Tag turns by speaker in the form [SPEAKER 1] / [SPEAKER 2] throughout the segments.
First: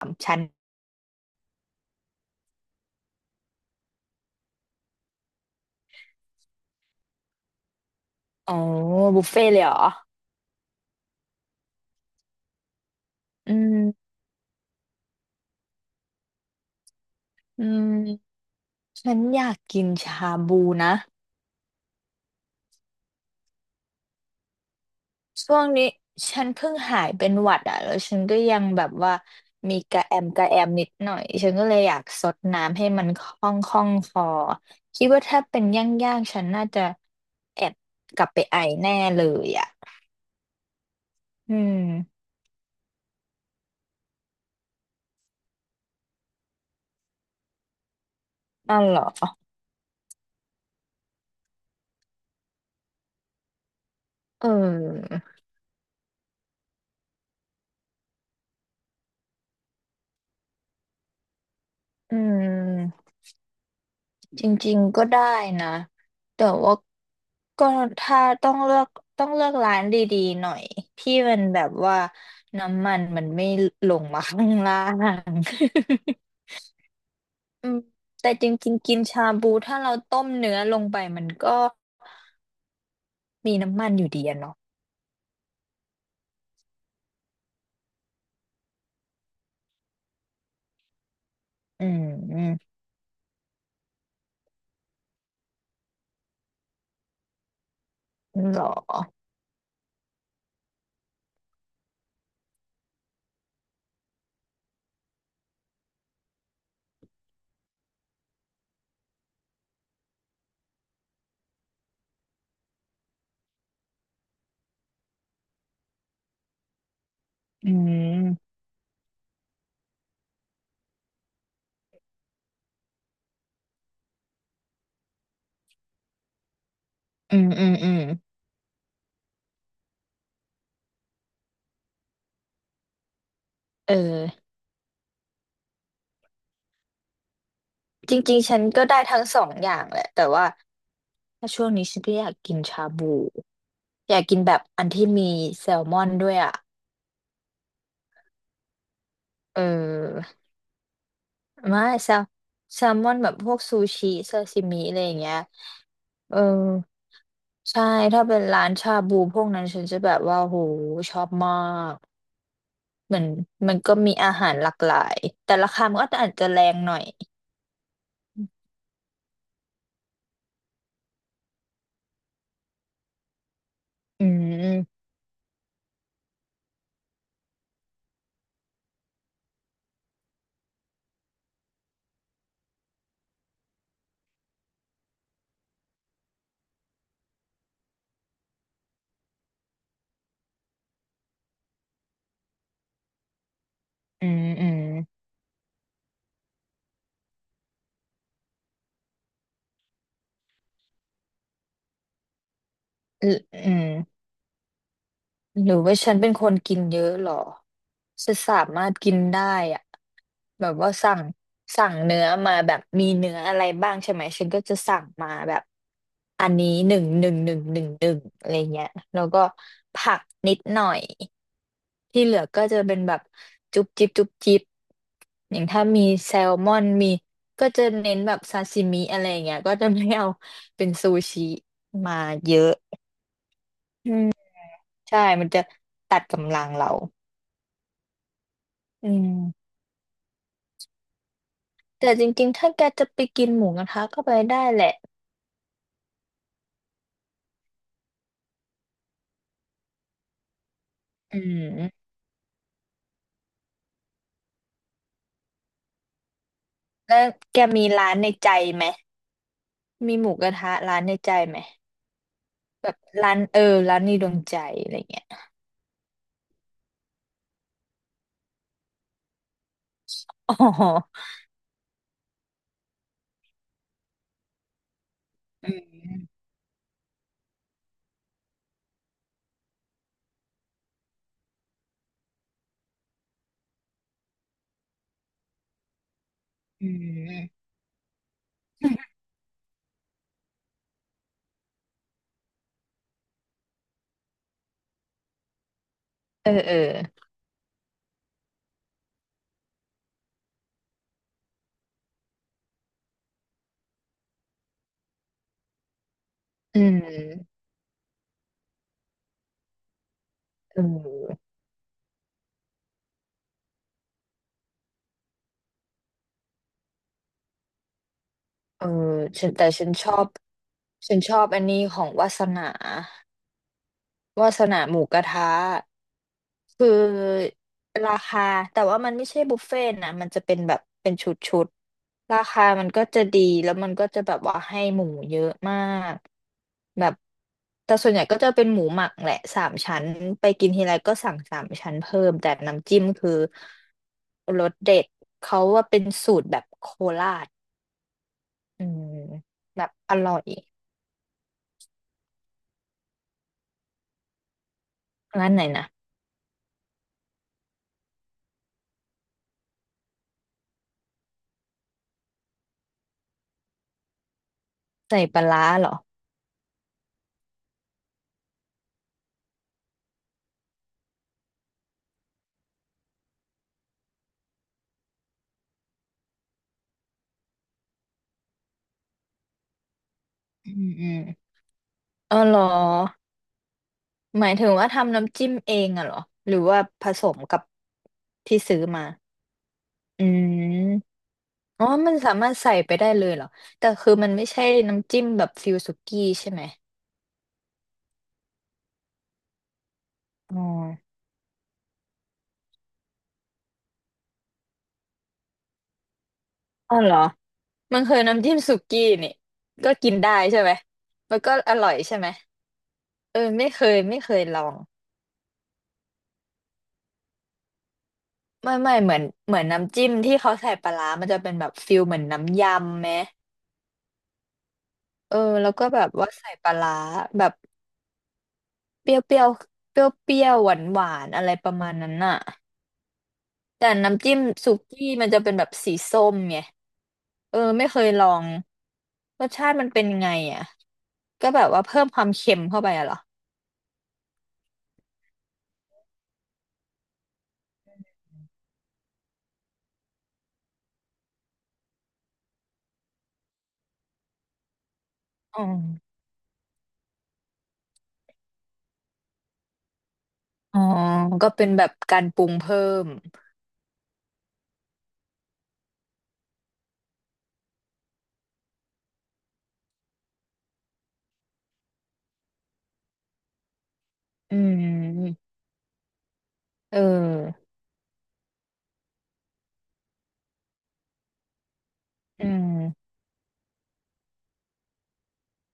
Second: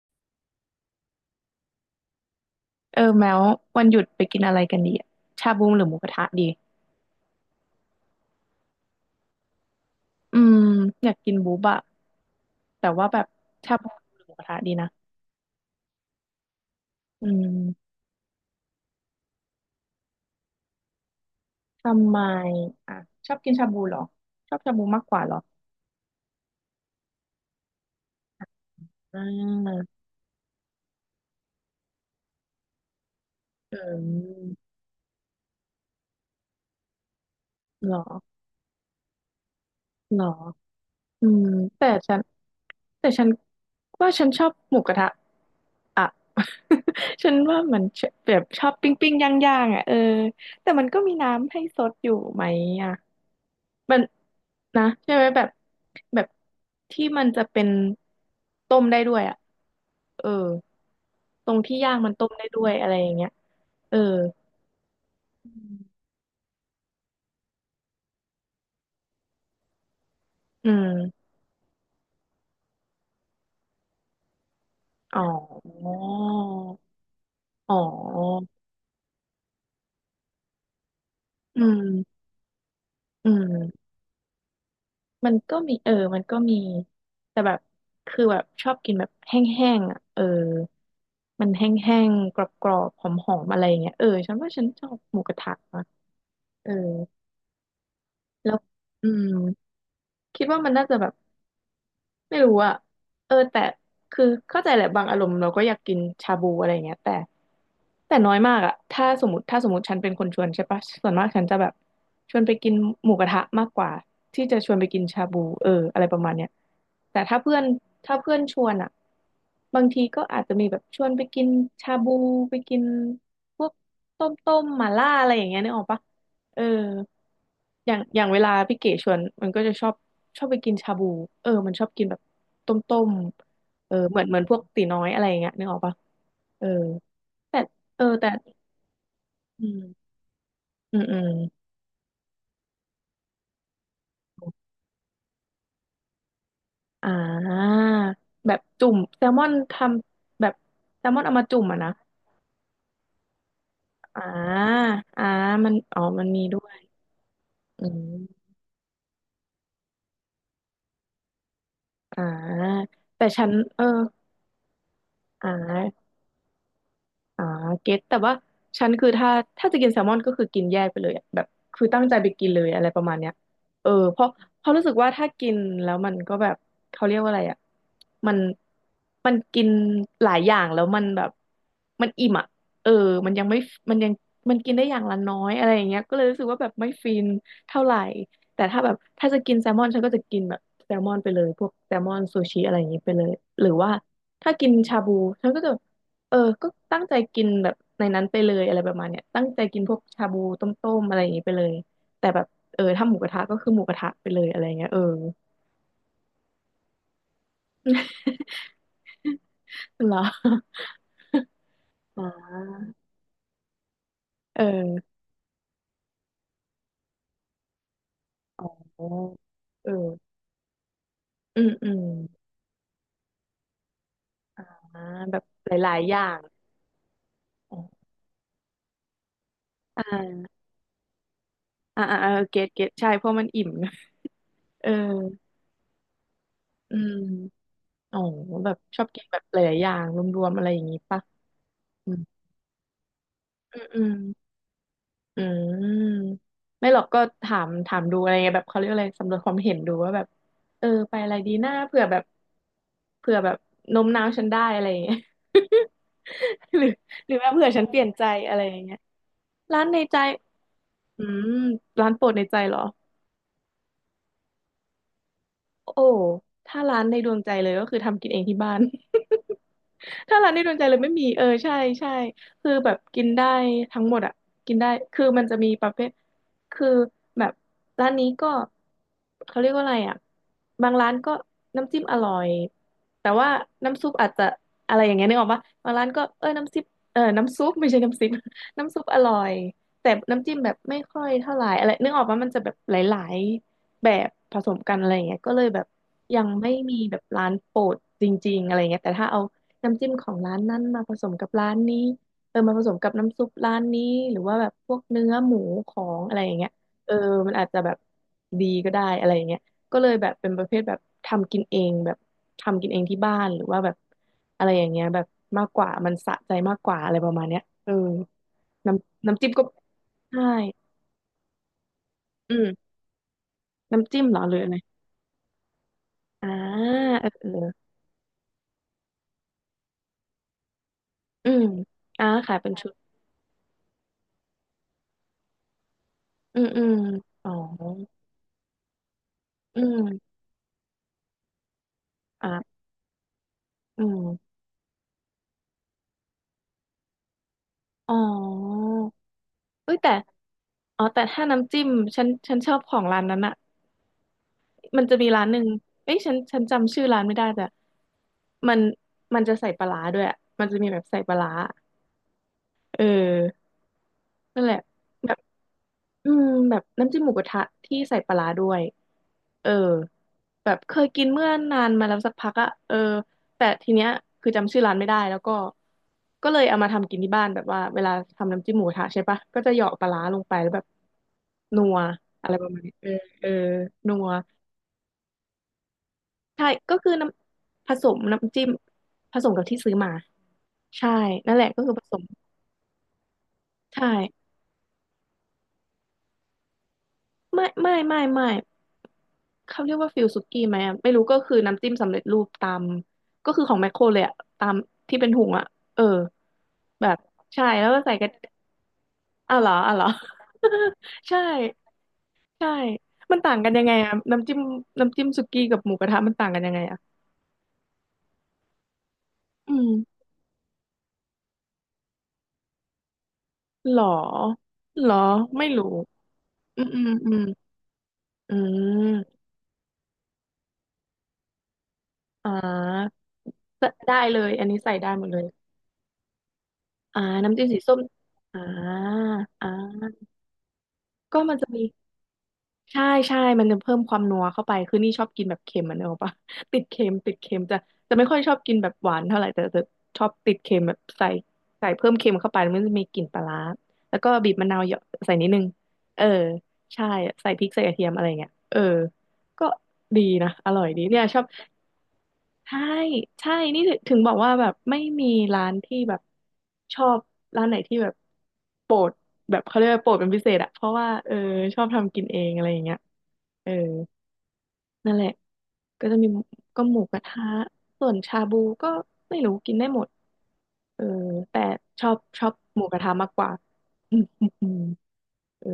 [SPEAKER 1] สามชั้น
[SPEAKER 2] เออแมววันหยุดไปกินอะไรกันดีอะชาบูหรือหมูกระทะดี
[SPEAKER 1] อ๋อบุฟเฟ่ต์เลยเหรอ
[SPEAKER 2] อืมอยากกินบูบอะแต่ว่าแบบ
[SPEAKER 1] อื
[SPEAKER 2] ชาบู
[SPEAKER 1] ม
[SPEAKER 2] หรือหมูกระทะดีนะอื
[SPEAKER 1] อื
[SPEAKER 2] ม
[SPEAKER 1] มฉันอยากกินชาบูนะ
[SPEAKER 2] ทำไมอ่ะชอบกินชาบูเหรอชอบชาบูมากกว่าเหรอ
[SPEAKER 1] ช่วงนี้ฉันเพิ่งหายเป็นหวัดอ่ะแล้วฉันก็ยังแบบว่า
[SPEAKER 2] อ่
[SPEAKER 1] มี
[SPEAKER 2] า
[SPEAKER 1] กระแอมนิดหน่อยฉันก็เลยอยากซดน้ำให้มันคล่องค
[SPEAKER 2] เอ
[SPEAKER 1] ล่องคอ
[SPEAKER 2] อ
[SPEAKER 1] คิดว่าถ้าเป็นย่างๆฉันน่าจะแอบ
[SPEAKER 2] เหรอ
[SPEAKER 1] กลับไปไอแน่เลยอ่ะ
[SPEAKER 2] เหรออืม
[SPEAKER 1] อื
[SPEAKER 2] แต่ฉัน
[SPEAKER 1] ม
[SPEAKER 2] แต่ฉันว่าฉันชอบหมูกระทะอ่ะ ฉันว่ามันแบบชอบ
[SPEAKER 1] นั่น
[SPEAKER 2] ปิ้ง
[SPEAKER 1] เหรอ
[SPEAKER 2] ปิ้งย่างย่างๆอ่ะเออแต่มันก็มีน้ำให้ซดอยู่ไหมอ่ะมัน
[SPEAKER 1] เอ
[SPEAKER 2] นะใช่
[SPEAKER 1] อ
[SPEAKER 2] ไหมแบบแบบที่มันจะเป็นต้มได้ด้วยอ่ะเออตรงที่ย่างมัน
[SPEAKER 1] อื
[SPEAKER 2] ต้มได้ด้วยอะไรอ
[SPEAKER 1] ม
[SPEAKER 2] ย่างเงี้ยเออ
[SPEAKER 1] จริงๆก็ได้
[SPEAKER 2] อื
[SPEAKER 1] นะ
[SPEAKER 2] ม
[SPEAKER 1] แต่ว่าก็ถ้าต้องเลือกร้านดีๆหน่อยที่
[SPEAKER 2] อ
[SPEAKER 1] มันแบบว่าน้ำมันมันไม่ลงมาข้างล่า
[SPEAKER 2] อ๋อ
[SPEAKER 1] ง อื
[SPEAKER 2] อ๋อ
[SPEAKER 1] มแต่จริงๆกินชาบูถ้าเราต้มเนื้อลงไปมันก็
[SPEAKER 2] อืมอื
[SPEAKER 1] มีน้ำมั
[SPEAKER 2] ม
[SPEAKER 1] นอยู่ดีอะเนาะ
[SPEAKER 2] มันก็มีเออมันก็มีแต่แบบคือแบบชอบกินแบบแห้งๆอ่ะเออมันแห
[SPEAKER 1] อื
[SPEAKER 2] ้
[SPEAKER 1] ม
[SPEAKER 2] งๆ
[SPEAKER 1] อื
[SPEAKER 2] ก
[SPEAKER 1] ม
[SPEAKER 2] รอบๆหอมๆอะไรอย่างเงี้ยเออฉันว่าฉันชอบหมูกระทะนะเออแล้
[SPEAKER 1] ห
[SPEAKER 2] ว
[SPEAKER 1] รอ
[SPEAKER 2] อืมคิดว่ามันน่าจะแบบ ไม่รู้อะเออแต่คือเข้าใจแหละบางอารมณ์เราก็อยากกินชาบูอะไรอย่างเงี้ยแต่น้อยมากอะถ้าสมมติฉันเป็นคนชวนใช่ปะส่วนมากฉันจะแบบชวนไปกินหมูกระทะมากกว่าที่จะชวนไปกินชาบูเอออะไรประมาณเนี้ยแต่
[SPEAKER 1] อื
[SPEAKER 2] ถ้าเพื่อน
[SPEAKER 1] ม
[SPEAKER 2] ชวนอะบางทีก็อาจจะมีแบบชวนไปกินชาบูไปกินพวกต้มต้มหม่าล่าอะไรอย่างเงี้ยนึกออกปะเออ
[SPEAKER 1] อืมอืมอืม
[SPEAKER 2] อย่างเวลาพี่เก๋ชวนมันก็จะชอบไปกินชาบูเออมันชอบกินแบบต้มต้ม
[SPEAKER 1] เอ
[SPEAKER 2] เอ
[SPEAKER 1] อ
[SPEAKER 2] อเหมือนพวกตีน้อยอะไรอย่างเงี้ยนึกออกปะเออแต่เออ
[SPEAKER 1] จ
[SPEAKER 2] แต่
[SPEAKER 1] ริงๆฉันก็ได้ทั้งสอง
[SPEAKER 2] อื
[SPEAKER 1] อย่า
[SPEAKER 2] ม
[SPEAKER 1] งแหละแต่ว่า
[SPEAKER 2] อืมอืม
[SPEAKER 1] ถ้าช่วงนี้ฉันก็อยากกินชาบูอยากกินแบบอันที่มีแซลมอนด้วยอ่ะ
[SPEAKER 2] อ่าแบบจุ่มแซลมอน
[SPEAKER 1] เอ
[SPEAKER 2] ท
[SPEAKER 1] อ
[SPEAKER 2] ำแบบแซลมอนเอามาจุ่มอ่ะ
[SPEAKER 1] ไม่
[SPEAKER 2] นะ
[SPEAKER 1] แซลแซลมอนแบบพวกซูชิ
[SPEAKER 2] อ่า
[SPEAKER 1] ซาซิมิอะไรอย่าง
[SPEAKER 2] อ่า
[SPEAKER 1] เงี้ย
[SPEAKER 2] มันอ๋อมัน
[SPEAKER 1] เอ
[SPEAKER 2] มี
[SPEAKER 1] อ
[SPEAKER 2] ด้วย
[SPEAKER 1] ใช่
[SPEAKER 2] อืม
[SPEAKER 1] ถ้าเป็นร้านชาบูพวกนั้นฉันจะแบบว่าโหชอบมาก
[SPEAKER 2] อ่า
[SPEAKER 1] เหมือ
[SPEAKER 2] แต่
[SPEAKER 1] น
[SPEAKER 2] ฉัน
[SPEAKER 1] มัน
[SPEAKER 2] เออ
[SPEAKER 1] ก็มีอาหารหลากหลาย
[SPEAKER 2] อ่
[SPEAKER 1] แต่ราคามัน
[SPEAKER 2] า
[SPEAKER 1] ก็อาจจะแรงหน่อย
[SPEAKER 2] อ่าเก็ตแต่ว่าฉันคือถ้าจะกินแซลมอนก็คือกินแยกไปเลยอะแบบคือตั้งใจไปกินเลยอะไรประมาณเนี้ยเออเพ
[SPEAKER 1] อื
[SPEAKER 2] ราะรู้สึก
[SPEAKER 1] ม
[SPEAKER 2] ว่าถ้ากินแล้วมันก็แบบเขาเรียกว่าอะไรอ่ะมันกินหลายอย่างแล้วมันแบบมันอิ่มอ่ะเออมันยังไม่มันยังมันกินได้อย่างละน้อยอะไรอย่างเงี้ยก็เลยรู้สึกว่าแบบไม่ฟินเท่าไหร่แต่ถ้าจะกินแซลมอนฉันก็จะกินแบบแซลมอนไปเลยพวกแซลมอนซูชิอะไรอย่างงี้ไปเลยหรือว่า
[SPEAKER 1] อืม
[SPEAKER 2] ถ้า
[SPEAKER 1] อื
[SPEAKER 2] กิน
[SPEAKER 1] ม
[SPEAKER 2] ชาบูฉันก็จะ เออก็ตั้งใจกินแบบในนั้นไปเลยอะไรประมาณเนี้ยตั้งใจกินพวกชาบูต้มๆอะไรอย่างงี้ไปเลยแต่แบบเออถ้าหมูก
[SPEAKER 1] อื
[SPEAKER 2] ระทะก็คือหมูกระทะ
[SPEAKER 1] ม
[SPEAKER 2] ไปเลยอะไรเงี้ยเออ
[SPEAKER 1] หรือว่าฉันเป็นคนกินเยอะเหรอ ฉันสามารถกินได้อะ
[SPEAKER 2] เหรอ
[SPEAKER 1] แบบว่าสั่งเนื้
[SPEAKER 2] อ่
[SPEAKER 1] อมาแบบ
[SPEAKER 2] า
[SPEAKER 1] มีเนื้ออะไรบ้างใช่ไหมฉัน
[SPEAKER 2] เ
[SPEAKER 1] ก็จะสั่ง
[SPEAKER 2] ออ
[SPEAKER 1] มาแบบอันนี้หนึ่งหนึ่งหนึ่งหนึ่งหนึ่งอะไร
[SPEAKER 2] อ๋
[SPEAKER 1] เงี้ย
[SPEAKER 2] อ
[SPEAKER 1] แล้วก็
[SPEAKER 2] เออ
[SPEAKER 1] ผักนิดหน่อย
[SPEAKER 2] อืมอืม
[SPEAKER 1] ที่เหลือก็จะเป็นแบบจุ๊บจิ๊บจุ๊บจิ๊บ
[SPEAKER 2] อ่าแบบ
[SPEAKER 1] อย่าง
[SPEAKER 2] ห
[SPEAKER 1] ถ้า
[SPEAKER 2] ลาย
[SPEAKER 1] มี
[SPEAKER 2] ๆอย่า
[SPEAKER 1] แซ
[SPEAKER 2] ง
[SPEAKER 1] ลมอนมีก็จะ
[SPEAKER 2] อ
[SPEAKER 1] เน้นแบบซาซิมิอะไรเงี้ยก็จะ
[SPEAKER 2] ่
[SPEAKER 1] ไม่เอา
[SPEAKER 2] า
[SPEAKER 1] เป็นซูชิ
[SPEAKER 2] อ่า
[SPEAKER 1] มา
[SPEAKER 2] อ่าอ่า
[SPEAKER 1] เย
[SPEAKER 2] เก็ต
[SPEAKER 1] อะ
[SPEAKER 2] เก็ตใช่เพราะมันอิ่ม เออ
[SPEAKER 1] ใช่มันจะตัดกำลังเรา
[SPEAKER 2] อืมอ๋อแบบชอ
[SPEAKER 1] อื
[SPEAKER 2] บกินแบบห
[SPEAKER 1] ม
[SPEAKER 2] ลายๆอย่างรวมๆอะไรอย่างงี้ปะอื
[SPEAKER 1] แต่
[SPEAKER 2] ม
[SPEAKER 1] จริงๆถ้าแกจะไปกินหมู
[SPEAKER 2] อื
[SPEAKER 1] ก
[SPEAKER 2] ม
[SPEAKER 1] ระ
[SPEAKER 2] อื
[SPEAKER 1] ทะ
[SPEAKER 2] ม
[SPEAKER 1] ก็ไปได้แหละ
[SPEAKER 2] อืมไม่หรอกก็ถามดูอะไรเงี้ยแบบเขาเรียกอะไรสำรวจความเห็นดูว่าแบบเออไปอะไร
[SPEAKER 1] อื
[SPEAKER 2] ดีหน้าเผื่อ
[SPEAKER 1] ม
[SPEAKER 2] แบบเผื่อแบบโน้มน้าวฉันได้อะไรอย่างเงี้ย หรือ
[SPEAKER 1] แล้ว
[SPEAKER 2] หรือว่า
[SPEAKER 1] แก
[SPEAKER 2] เผื่อฉั
[SPEAKER 1] มี
[SPEAKER 2] นเปลี่ย
[SPEAKER 1] ร้า
[SPEAKER 2] น
[SPEAKER 1] น
[SPEAKER 2] ใจ
[SPEAKER 1] ในใจ
[SPEAKER 2] อะไรอย่า
[SPEAKER 1] ไห
[SPEAKER 2] ง
[SPEAKER 1] ม
[SPEAKER 2] เงี้ยร้านใน
[SPEAKER 1] มี
[SPEAKER 2] ใจ
[SPEAKER 1] หมูกระทะร้านใน
[SPEAKER 2] อื
[SPEAKER 1] ใจ
[SPEAKER 2] ม
[SPEAKER 1] ไหม
[SPEAKER 2] ร้านโปรดในใจเหรอ
[SPEAKER 1] แบบร้านเออร้านในดวงใจอะไรเงี้ย
[SPEAKER 2] โอ้ถ้าร้านในดวงใจเลยก็คือทำกินเองที่บ้าน ถ้าร้า
[SPEAKER 1] อ๋
[SPEAKER 2] นในดวงใจเลยไม่
[SPEAKER 1] อ
[SPEAKER 2] มีเออใช่ใช่คือแบบกินได้ทั้งหมดอ่ะกินได้คือมันจะ
[SPEAKER 1] อื
[SPEAKER 2] มีประเภท
[SPEAKER 1] ม
[SPEAKER 2] คือแบบร้านนี้ก็เขาเรียกว่าอะไรอ่ะบางร้านก็น้ำจิ้มอร่อยแต่ว่าน้ำซุปอาจจะอะไรอย่างเงี้ยนึกออกปะบางร้านก็เออน้ำซุ
[SPEAKER 1] อื
[SPEAKER 2] ปเออน้ำซุ
[SPEAKER 1] ม
[SPEAKER 2] ปไม่ใช่น้ำซุป น้ำซุปอร่อยแต่น้ำจิ้มแบบไม่ค่อยเท่าไหร่อะไรนึกออกว่ามันจะแบบหลายๆแบบผสมกันอะไรอย่างเงี้ยก็เลยแบบยั
[SPEAKER 1] เอ
[SPEAKER 2] ง
[SPEAKER 1] อ
[SPEAKER 2] ไม่
[SPEAKER 1] เออ
[SPEAKER 2] มีแบบร้านโปรดจริงๆอะไรเงี้ยแต่ถ้าเอา น้ำจิ้มของร้านนั้นมาผสมกับร้านนี้เออมาผสมกับน้ำซุปร้านนี้ หรือว่าแบบพวกเนื้อหมูของอะไรอย่างเงี้ย
[SPEAKER 1] อื
[SPEAKER 2] เออมัน
[SPEAKER 1] ม
[SPEAKER 2] อาจจะแบบดีก็ได้อะไรอย่างเงี้ยก็เลยแบบเป็นประเภ
[SPEAKER 1] เอ
[SPEAKER 2] ทแบบ
[SPEAKER 1] อ
[SPEAKER 2] ทำกินเองแบบทำกินเองที่บ้านหรือว่าแบบอะไรอย่างเงี้ยแบบมากกว่ามันสะใจมากกว่าอะไรประมาณเนี้ยเออ
[SPEAKER 1] เออ
[SPEAKER 2] น้ำ
[SPEAKER 1] ฉั
[SPEAKER 2] จิ้
[SPEAKER 1] น
[SPEAKER 2] มก็
[SPEAKER 1] แต่ฉันชอบ
[SPEAKER 2] ใช่
[SPEAKER 1] ฉันชอบอันนี้ของวาส
[SPEAKER 2] อื
[SPEAKER 1] นา
[SPEAKER 2] มน้ำจิ้มเหรอ
[SPEAKER 1] วา
[SPEAKER 2] หรือ
[SPEAKER 1] ส
[SPEAKER 2] อะไร
[SPEAKER 1] นาหมูกระทะ
[SPEAKER 2] อ่า
[SPEAKER 1] คือ
[SPEAKER 2] เออเออ
[SPEAKER 1] ราคาแต่ว่ามันไม่ใช่บุฟเฟ่ต์นะมันจะเป็นแบบเป็นชุด
[SPEAKER 2] อื
[SPEAKER 1] ชุ
[SPEAKER 2] ม
[SPEAKER 1] ด
[SPEAKER 2] อ่า
[SPEAKER 1] รา
[SPEAKER 2] ขาย
[SPEAKER 1] คา
[SPEAKER 2] เป็น
[SPEAKER 1] มั
[SPEAKER 2] ชุ
[SPEAKER 1] น
[SPEAKER 2] ด
[SPEAKER 1] ก็จะดีแล้วมันก็จะแบบว่าให้หมูเยอะมาก
[SPEAKER 2] อืมอืม
[SPEAKER 1] แบบ
[SPEAKER 2] อ๋อ
[SPEAKER 1] แต่ส่วนใหญ่ก็จะเป็นหมูหมักแหละสาม
[SPEAKER 2] อื
[SPEAKER 1] ชั้น
[SPEAKER 2] ม
[SPEAKER 1] ไปกินทีไรก็สั่งสามชั้นเพิ่มแต่
[SPEAKER 2] อ่า
[SPEAKER 1] น้ำจิ้มคือ
[SPEAKER 2] อืม
[SPEAKER 1] รสเด็ดเขาว่าเป็นสูตรแบบโคราช
[SPEAKER 2] อ๋อ
[SPEAKER 1] อืมแบบ
[SPEAKER 2] เอ้ยแต่
[SPEAKER 1] อร่อย
[SPEAKER 2] อ๋อแต่ถ้าน้ำจิ้มฉันชอบของร้านนั้นอะมันจะมีร้าน
[SPEAKER 1] ร้าน
[SPEAKER 2] ห
[SPEAKER 1] ไห
[SPEAKER 2] นึ่
[SPEAKER 1] น
[SPEAKER 2] ง
[SPEAKER 1] นะ
[SPEAKER 2] เอ้ยฉันจำชื่อร้านไม่ได้แต่มันจะใส่ปลาร้าด้วยอะมันจะมีแบบใส่ปลาร้าเออนั่นแหละ
[SPEAKER 1] ใส่
[SPEAKER 2] แบ
[SPEAKER 1] ป
[SPEAKER 2] บ
[SPEAKER 1] ลาร้าเหรอ
[SPEAKER 2] อืมแบบน้ำจิ้มหมูกระทะที่ใส่ปลาร้าด้วยเออแบบเคยกินเมื่อนานมาแล้วสักพักอะเออแต่ทีเนี้ยคือจำชื่อร้านไม่ได้แล้วก็ก็เลยเอามาทำกินที่บ้านแบบว่าเวลาทำน้ำจิ้มหมูกระทะใช่ปะก็จะเหยาะปลาร้าลงไปแล้
[SPEAKER 1] อื
[SPEAKER 2] วแบบ
[SPEAKER 1] มอืม
[SPEAKER 2] นัว
[SPEAKER 1] อ๋อ
[SPEAKER 2] อะไร
[SPEAKER 1] เหรอ
[SPEAKER 2] ประมาณนี้เออเออนัว
[SPEAKER 1] หมายถึงว่าทำน้ำจิ้มเองอะเหรอหรือ
[SPEAKER 2] ใช่
[SPEAKER 1] ว่า
[SPEAKER 2] ก็
[SPEAKER 1] ผ
[SPEAKER 2] คือ
[SPEAKER 1] ส
[SPEAKER 2] น้
[SPEAKER 1] มกับ
[SPEAKER 2] ำผสมน้ำ
[SPEAKER 1] ที่
[SPEAKER 2] จิ้ม
[SPEAKER 1] ซื้อมา
[SPEAKER 2] ผสมกับที่ซื้อมา
[SPEAKER 1] อืม
[SPEAKER 2] ใช่นั่นแหละก็
[SPEAKER 1] อ๋อ
[SPEAKER 2] คือผ
[SPEAKER 1] มั
[SPEAKER 2] ส
[SPEAKER 1] น
[SPEAKER 2] ม
[SPEAKER 1] สามารถใส่ไปได้เลยเหรอแต่
[SPEAKER 2] ใช่
[SPEAKER 1] คือมันไม่ใช่น้ำจิ้มแบบฟิลสุกี้ใช่ไหม
[SPEAKER 2] ไม่ เขาเรียกว่าฟิลสุ
[SPEAKER 1] อ๋อ
[SPEAKER 2] กี้ไหมอะไม่รู้ก็คือน้ำจิ้มสำเร็จรูปตามก็คือของแมคโครเลยอะตามที่เป็นถุงอะเออ
[SPEAKER 1] อ๋อ
[SPEAKER 2] แบ
[SPEAKER 1] เหร
[SPEAKER 2] บ
[SPEAKER 1] อ
[SPEAKER 2] ใช่แล้ว
[SPEAKER 1] มั
[SPEAKER 2] ก็
[SPEAKER 1] น
[SPEAKER 2] ใส่
[SPEAKER 1] คือ
[SPEAKER 2] กระ
[SPEAKER 1] น้ำจิ้มสุกี้นี่
[SPEAKER 2] อ้าวเหรอ
[SPEAKER 1] ก็
[SPEAKER 2] อ้าวเหรอ
[SPEAKER 1] กินได้ใช่ไหม มั
[SPEAKER 2] ใช่
[SPEAKER 1] นก็อร่อยใช่ไหม
[SPEAKER 2] ใช่มั
[SPEAKER 1] เอ
[SPEAKER 2] น
[SPEAKER 1] อ
[SPEAKER 2] ต่างกันยังไงอะ
[SPEAKER 1] ไม่เคย
[SPEAKER 2] น้ำจิ้
[SPEAKER 1] ล
[SPEAKER 2] ม
[SPEAKER 1] อง
[SPEAKER 2] สุกี้กับหมูกระทะมันต่างกันยังไงอะ
[SPEAKER 1] ไม่เหมือนเหมือน
[SPEAKER 2] อื
[SPEAKER 1] น้ำจิ้ม
[SPEAKER 2] ม
[SPEAKER 1] ที่เขาใส่ปลาร้ามันจะเป็นแบบฟิลเหมือนน้ำยำไหม
[SPEAKER 2] หรอหรอ
[SPEAKER 1] เออ
[SPEAKER 2] ไม่
[SPEAKER 1] แล้วก็
[SPEAKER 2] รู้
[SPEAKER 1] แบบว่าใส่ปลา
[SPEAKER 2] อืม
[SPEAKER 1] ร้า
[SPEAKER 2] อืมอืม
[SPEAKER 1] แบบ
[SPEAKER 2] อื
[SPEAKER 1] เปรี้ยวเป
[SPEAKER 2] ม
[SPEAKER 1] รี้ยวเปรี้ยวเปรี้ยวหวานหวานๆ อะไรประมาณนั้นน่ะ
[SPEAKER 2] อ่า
[SPEAKER 1] แต่
[SPEAKER 2] ได้
[SPEAKER 1] น้ำจิ้
[SPEAKER 2] เล
[SPEAKER 1] ม
[SPEAKER 2] ยอัน
[SPEAKER 1] สุ
[SPEAKER 2] นี้ใส่
[SPEAKER 1] กี้
[SPEAKER 2] ได้หม
[SPEAKER 1] มัน
[SPEAKER 2] ดเล
[SPEAKER 1] จะ
[SPEAKER 2] ย
[SPEAKER 1] เป็นแบบสีส้มไง
[SPEAKER 2] อ่า
[SPEAKER 1] เอ
[SPEAKER 2] น้ำ
[SPEAKER 1] อ
[SPEAKER 2] จิ้มสี
[SPEAKER 1] ไม่
[SPEAKER 2] ส้
[SPEAKER 1] เค
[SPEAKER 2] ม
[SPEAKER 1] ยลอง
[SPEAKER 2] อ่า
[SPEAKER 1] รส
[SPEAKER 2] อ่
[SPEAKER 1] ชาติมันเป็น
[SPEAKER 2] า
[SPEAKER 1] ไงอ่ะ
[SPEAKER 2] ก็
[SPEAKER 1] ก็
[SPEAKER 2] มัน
[SPEAKER 1] แบ
[SPEAKER 2] จะ
[SPEAKER 1] บ
[SPEAKER 2] มี
[SPEAKER 1] ว่าเพิ่มความเค็มเข้าไป
[SPEAKER 2] ใช่
[SPEAKER 1] อะเหรอ
[SPEAKER 2] ใช่มันจะเพิ่มความนัวเข้าไปคือนี่ชอบกินแบบเค็มมันเนกอะปะ ติดเค็มติดเค็มจะไม่ค่อยชอบกินแบบหวานเท่าไหร่แต่จะชอบติดเค็มแบบใส่ใส่เพิ่มเค็มเข้าไปมันจะมีกลิ่นปลาร้าแล้วก็บีบมะนาวเหยาะใส่นิดนึ
[SPEAKER 1] อ๋อ
[SPEAKER 2] งเออ ใช่ใส่พริกใส่กระเทียมอะไรเงี้ยเออก็ดีนะอ
[SPEAKER 1] อ๋อ
[SPEAKER 2] ร่อยดีเนี่ยชอบ
[SPEAKER 1] ก็เป็นแบบการปรุง
[SPEAKER 2] ใช่
[SPEAKER 1] เพิ่ม
[SPEAKER 2] ใช่นี่ถึงบอกว่าแบบไม่มีร้านที่แบบชอบร้านไหนที่แบบโปรดแบบเขาเรียกว่าโปรดเป็นพิเศษอะเพราะว่าเออชอบทำกินเองอะไรอย่างเงี้ยเออ
[SPEAKER 1] อื
[SPEAKER 2] นั่นแหละ
[SPEAKER 1] ม
[SPEAKER 2] ก็จะมีก็ห
[SPEAKER 1] เอ
[SPEAKER 2] มูกระทะ
[SPEAKER 1] อ
[SPEAKER 2] ส่วนชาบูก็ไม่รู้กินได้หมดเออแต่ชอบช
[SPEAKER 1] อื
[SPEAKER 2] อบหมูกระ
[SPEAKER 1] ม
[SPEAKER 2] ทะมากกว่า อืมอืมอืมเออ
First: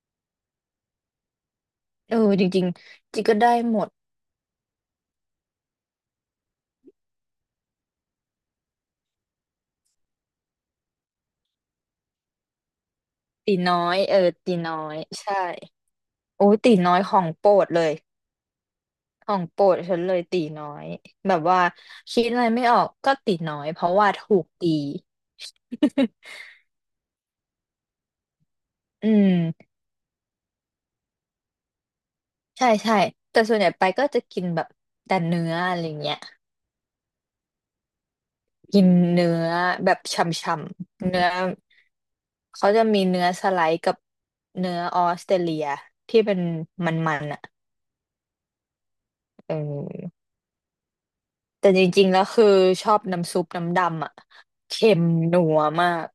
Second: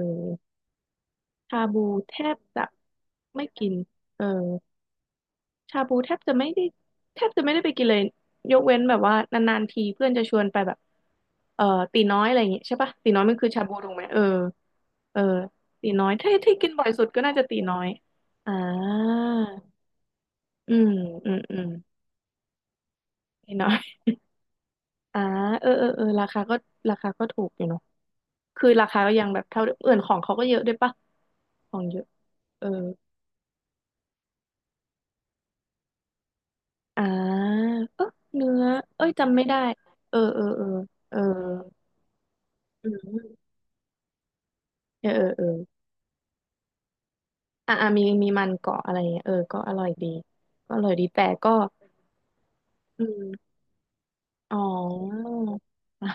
[SPEAKER 2] ชาบู
[SPEAKER 1] เอ
[SPEAKER 2] แท
[SPEAKER 1] อ
[SPEAKER 2] บ
[SPEAKER 1] จ
[SPEAKER 2] จะ
[SPEAKER 1] ริงๆจิก็
[SPEAKER 2] ไม่
[SPEAKER 1] ได้
[SPEAKER 2] กิน
[SPEAKER 1] หมด
[SPEAKER 2] เออ ชาบูแทบจะไม่ได้แทบจะไม่ได้ไปกินเลยยกเว้นแบบว่านานๆทีเพื่อนจะชวนไปแบบเอ่อตีน้อยอะไรอย่างเงี้ยใช่ปะตีน้อยมันคือ
[SPEAKER 1] ตี
[SPEAKER 2] ชาบู
[SPEAKER 1] น้อ
[SPEAKER 2] ถูก
[SPEAKER 1] ย
[SPEAKER 2] ไหม
[SPEAKER 1] เอ
[SPEAKER 2] เออ
[SPEAKER 1] อตีน้อย
[SPEAKER 2] เออ
[SPEAKER 1] ใช่
[SPEAKER 2] ตีน้อยถ้า
[SPEAKER 1] โอ้
[SPEAKER 2] ที่
[SPEAKER 1] ย
[SPEAKER 2] กิน
[SPEAKER 1] ตี
[SPEAKER 2] บ่อย
[SPEAKER 1] น้อย
[SPEAKER 2] สุด
[SPEAKER 1] ข
[SPEAKER 2] ก็
[SPEAKER 1] อง
[SPEAKER 2] น่าจะ
[SPEAKER 1] โปร
[SPEAKER 2] ตี
[SPEAKER 1] ด
[SPEAKER 2] น้อ
[SPEAKER 1] เล
[SPEAKER 2] ย
[SPEAKER 1] ย
[SPEAKER 2] อ่า
[SPEAKER 1] ของโปรดฉันเลยตีน้อ
[SPEAKER 2] อื
[SPEAKER 1] ย
[SPEAKER 2] มอื
[SPEAKER 1] แบ
[SPEAKER 2] ม
[SPEAKER 1] บ
[SPEAKER 2] อื
[SPEAKER 1] ว่า
[SPEAKER 2] ม
[SPEAKER 1] คิดอะไรไม่ออกก็ตี
[SPEAKER 2] ตี
[SPEAKER 1] น้อย
[SPEAKER 2] น้อ
[SPEAKER 1] เพราะ
[SPEAKER 2] ย
[SPEAKER 1] ว่าถูกตี
[SPEAKER 2] อ่าเออเออเออรา คาก็ราคาก็ถูกอยู่เนาะคือราคา
[SPEAKER 1] อื
[SPEAKER 2] ก็ยังแบบเท่า
[SPEAKER 1] ม
[SPEAKER 2] เดิมอื่นของเขาก็เยอะด้วยปะของเยอะเอ
[SPEAKER 1] ใช่
[SPEAKER 2] อ
[SPEAKER 1] ใช่แต่ส่วนใหญ่ไปก็จะกินแบบแต่เนื้ออะไรเงี้ย
[SPEAKER 2] อ่าเออเนื้อ
[SPEAKER 1] กิน
[SPEAKER 2] เอ้ย
[SPEAKER 1] เนื้
[SPEAKER 2] จำไม่
[SPEAKER 1] อ
[SPEAKER 2] ได้
[SPEAKER 1] แบบ
[SPEAKER 2] เอ
[SPEAKER 1] ฉ
[SPEAKER 2] อเออ
[SPEAKER 1] ่
[SPEAKER 2] เออ
[SPEAKER 1] ำๆ
[SPEAKER 2] เออ
[SPEAKER 1] เนื้อเขาจะ
[SPEAKER 2] อื
[SPEAKER 1] มีเนื้อส
[SPEAKER 2] ม
[SPEAKER 1] ไลด์กับเนื้ออ
[SPEAKER 2] เอ
[SPEAKER 1] อ
[SPEAKER 2] อเอ
[SPEAKER 1] ส
[SPEAKER 2] อ
[SPEAKER 1] เตร
[SPEAKER 2] เออ
[SPEAKER 1] เลียที่เป็นมันๆอ่ะ
[SPEAKER 2] อ่ะอ่ะมีมีมันเกาะอะไรเงี้ยเออ
[SPEAKER 1] เอ
[SPEAKER 2] ก็อร่อยดี
[SPEAKER 1] อ
[SPEAKER 2] ก็อร่อยดีแต่ก็
[SPEAKER 1] แต่จริงๆแล้วคือชอบ
[SPEAKER 2] อื
[SPEAKER 1] น้ำซุป
[SPEAKER 2] ม
[SPEAKER 1] น้ำดำอ่ะ
[SPEAKER 2] อ๋อ
[SPEAKER 1] เค็มนัวมาก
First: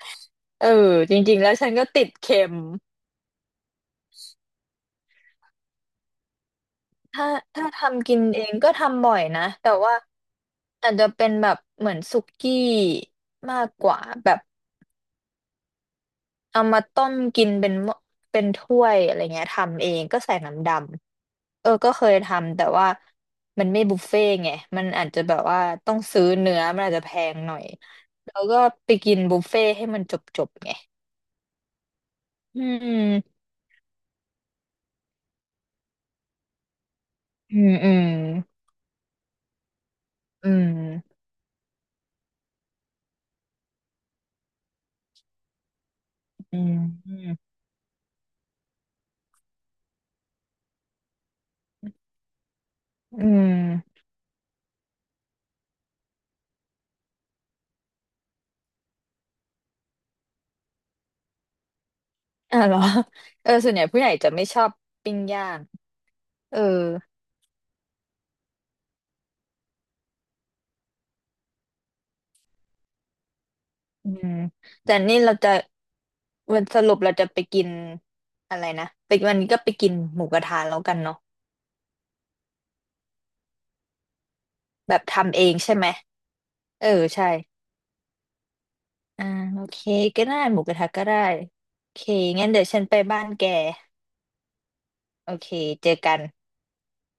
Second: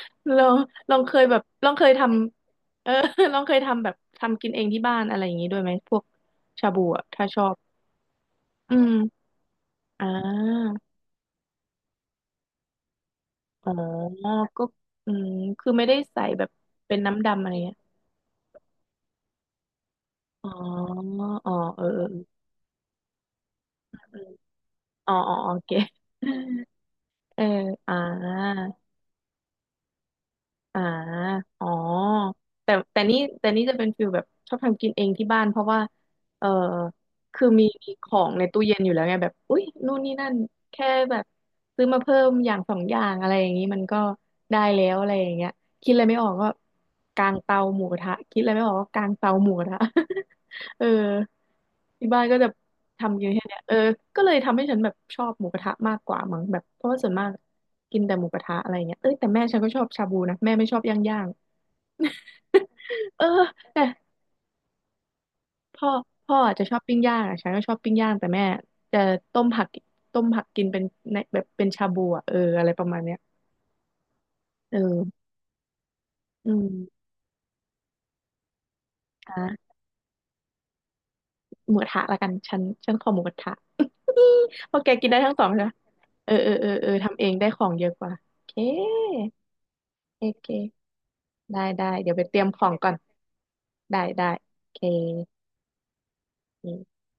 [SPEAKER 2] ลอง
[SPEAKER 1] เออ
[SPEAKER 2] ลองเค
[SPEAKER 1] จ
[SPEAKER 2] ยแบ
[SPEAKER 1] ริง
[SPEAKER 2] บ
[SPEAKER 1] ๆแล้ว
[SPEAKER 2] ล
[SPEAKER 1] ฉั
[SPEAKER 2] อ
[SPEAKER 1] น
[SPEAKER 2] งเค
[SPEAKER 1] ก็
[SPEAKER 2] ยท
[SPEAKER 1] ติดเค็ม
[SPEAKER 2] ำเออ ลองเคยทำแบบทำกินเองที่บ้านอะไรอย่างงี้ด้วยไหมพวกชาบูอ่ะถ้า
[SPEAKER 1] ถ้า
[SPEAKER 2] ชอบ
[SPEAKER 1] ถ้าทำกินเองก็
[SPEAKER 2] อื
[SPEAKER 1] ทำบ่อย
[SPEAKER 2] ม
[SPEAKER 1] นะแต่ว่า
[SPEAKER 2] อ่า
[SPEAKER 1] อาจจะเป็นแบบเหมือนสุกี้มาก
[SPEAKER 2] อ๋อ
[SPEAKER 1] กว่าแบบ
[SPEAKER 2] ก็อืมคือไม่ได้ใส่แบบ
[SPEAKER 1] เอามา
[SPEAKER 2] เป็น
[SPEAKER 1] ต้ม
[SPEAKER 2] น้ำดำ
[SPEAKER 1] กิ
[SPEAKER 2] อะ
[SPEAKER 1] น
[SPEAKER 2] ไร
[SPEAKER 1] เป็น
[SPEAKER 2] เงี้ย
[SPEAKER 1] หม้อเป็นถ้วยอะไรเงี้ยทำเองก็ใส่
[SPEAKER 2] อ๋อ
[SPEAKER 1] น้ำด
[SPEAKER 2] อ๋อ
[SPEAKER 1] ำเออ
[SPEAKER 2] เออ
[SPEAKER 1] ก็
[SPEAKER 2] เอ
[SPEAKER 1] เค
[SPEAKER 2] อ
[SPEAKER 1] ยทำแต่ว่ามันไม่บุฟเฟ่ต์ไงมันอาจ
[SPEAKER 2] เออ
[SPEAKER 1] จะแบ
[SPEAKER 2] อ๋อ
[SPEAKER 1] บ
[SPEAKER 2] อ๋อโอ
[SPEAKER 1] ว่า
[SPEAKER 2] เค
[SPEAKER 1] ต้องซื้อเนื้อมันอาจจะแพ ง
[SPEAKER 2] เออ
[SPEAKER 1] หน่อย
[SPEAKER 2] อ่า
[SPEAKER 1] แล้วก็ไปกินบุฟเฟ่ต์ให้มันจบไง
[SPEAKER 2] อ่าอ๋อ
[SPEAKER 1] อื
[SPEAKER 2] แต่แต่นี่
[SPEAKER 1] ม
[SPEAKER 2] แต่นี่จะเป็นฟิลแบบชอบทำกินเองที่บ้านเพราะว่าเออคือ
[SPEAKER 1] อื
[SPEAKER 2] มี
[SPEAKER 1] มอื
[SPEAKER 2] มีข
[SPEAKER 1] ม
[SPEAKER 2] องในตู้เย็นอยู่แล้วไงแบบอุ๊ยนู่นนี่นั่น
[SPEAKER 1] อื
[SPEAKER 2] แค่แบ
[SPEAKER 1] ม
[SPEAKER 2] บซื้อมาเพิ่มอย่างสองอย่างอะไรอย่างนี้มันก็ได้แล้วอะไรอย่างเงี้ยคิดอะไรไม่ออกก็
[SPEAKER 1] อ
[SPEAKER 2] กาง
[SPEAKER 1] ืม
[SPEAKER 2] เตาหมูกระทะคิดอะไรไม่ออกก็กางเตาหมูกระทะ เออที่บ้านก็จะ ทำ
[SPEAKER 1] อื
[SPEAKER 2] กินแค่เนี้ยเออ
[SPEAKER 1] ม
[SPEAKER 2] ก็เลยทำให้ฉันแบบชอบหมูกระทะมากกว่ามั้งแบบเพราะว่าส่วนมากกินแต่หมูกระทะอะไรเงี้ยเอ้ยแต่แม่ฉันก็ชอบชาบูนะแม่ไม่ชอบย่างย่าง
[SPEAKER 1] อ่ะเหรอ
[SPEAKER 2] เออ
[SPEAKER 1] เออส่วนให
[SPEAKER 2] แต่
[SPEAKER 1] ญ่ผู้ใหญ่จะไม่ชอบปิ้งย่าง
[SPEAKER 2] พ่อพ่ออา
[SPEAKER 1] เอ
[SPEAKER 2] จ
[SPEAKER 1] อ
[SPEAKER 2] จะชอบปิ้งย่างอะฉันก็ชอบปิ้งย่างแต่แม่จะต้มผักต้มผักกินเป็นในแบบเป็นชาบูอะเอออะไรประมาณเนี้ย
[SPEAKER 1] อืม
[SPEAKER 2] เอ
[SPEAKER 1] แต่นี่
[SPEAKER 2] อ
[SPEAKER 1] เราจะ
[SPEAKER 2] อื
[SPEAKER 1] วัน
[SPEAKER 2] ม
[SPEAKER 1] สรุปเราจะไปกินอะไรนะไปวันนี้ก็
[SPEAKER 2] อ่ะ
[SPEAKER 1] ไปกินหมูกระทะแล้วกันเนาะ
[SPEAKER 2] หมูกระทะละกันฉันขอหมูกระทะ อี้เพราะแก
[SPEAKER 1] แบบ
[SPEAKER 2] กินได้ทั้ง
[SPEAKER 1] ทำเอ
[SPEAKER 2] สอง
[SPEAKER 1] ง
[SPEAKER 2] นะ
[SPEAKER 1] ใช่ไหม
[SPEAKER 2] เออเออเออ
[SPEAKER 1] เอ
[SPEAKER 2] เอ
[SPEAKER 1] อ
[SPEAKER 2] อทำเอ
[SPEAKER 1] ใช่
[SPEAKER 2] งได้ของเยอะกว่าโอเค
[SPEAKER 1] อ่าโอเคก็
[SPEAKER 2] โอ
[SPEAKER 1] ได้
[SPEAKER 2] เค
[SPEAKER 1] หมูกระทะก็ได้
[SPEAKER 2] ได้ได้
[SPEAKER 1] โอเค
[SPEAKER 2] เดี๋ยวไปเตรีย
[SPEAKER 1] งั้
[SPEAKER 2] ม
[SPEAKER 1] น
[SPEAKER 2] ข
[SPEAKER 1] เดี๋ย
[SPEAKER 2] อ
[SPEAKER 1] ว
[SPEAKER 2] ง
[SPEAKER 1] ฉัน
[SPEAKER 2] ก่อ
[SPEAKER 1] ไป
[SPEAKER 2] น
[SPEAKER 1] บ้านแก
[SPEAKER 2] ได้ได้โอเค
[SPEAKER 1] โอเคเจอกัน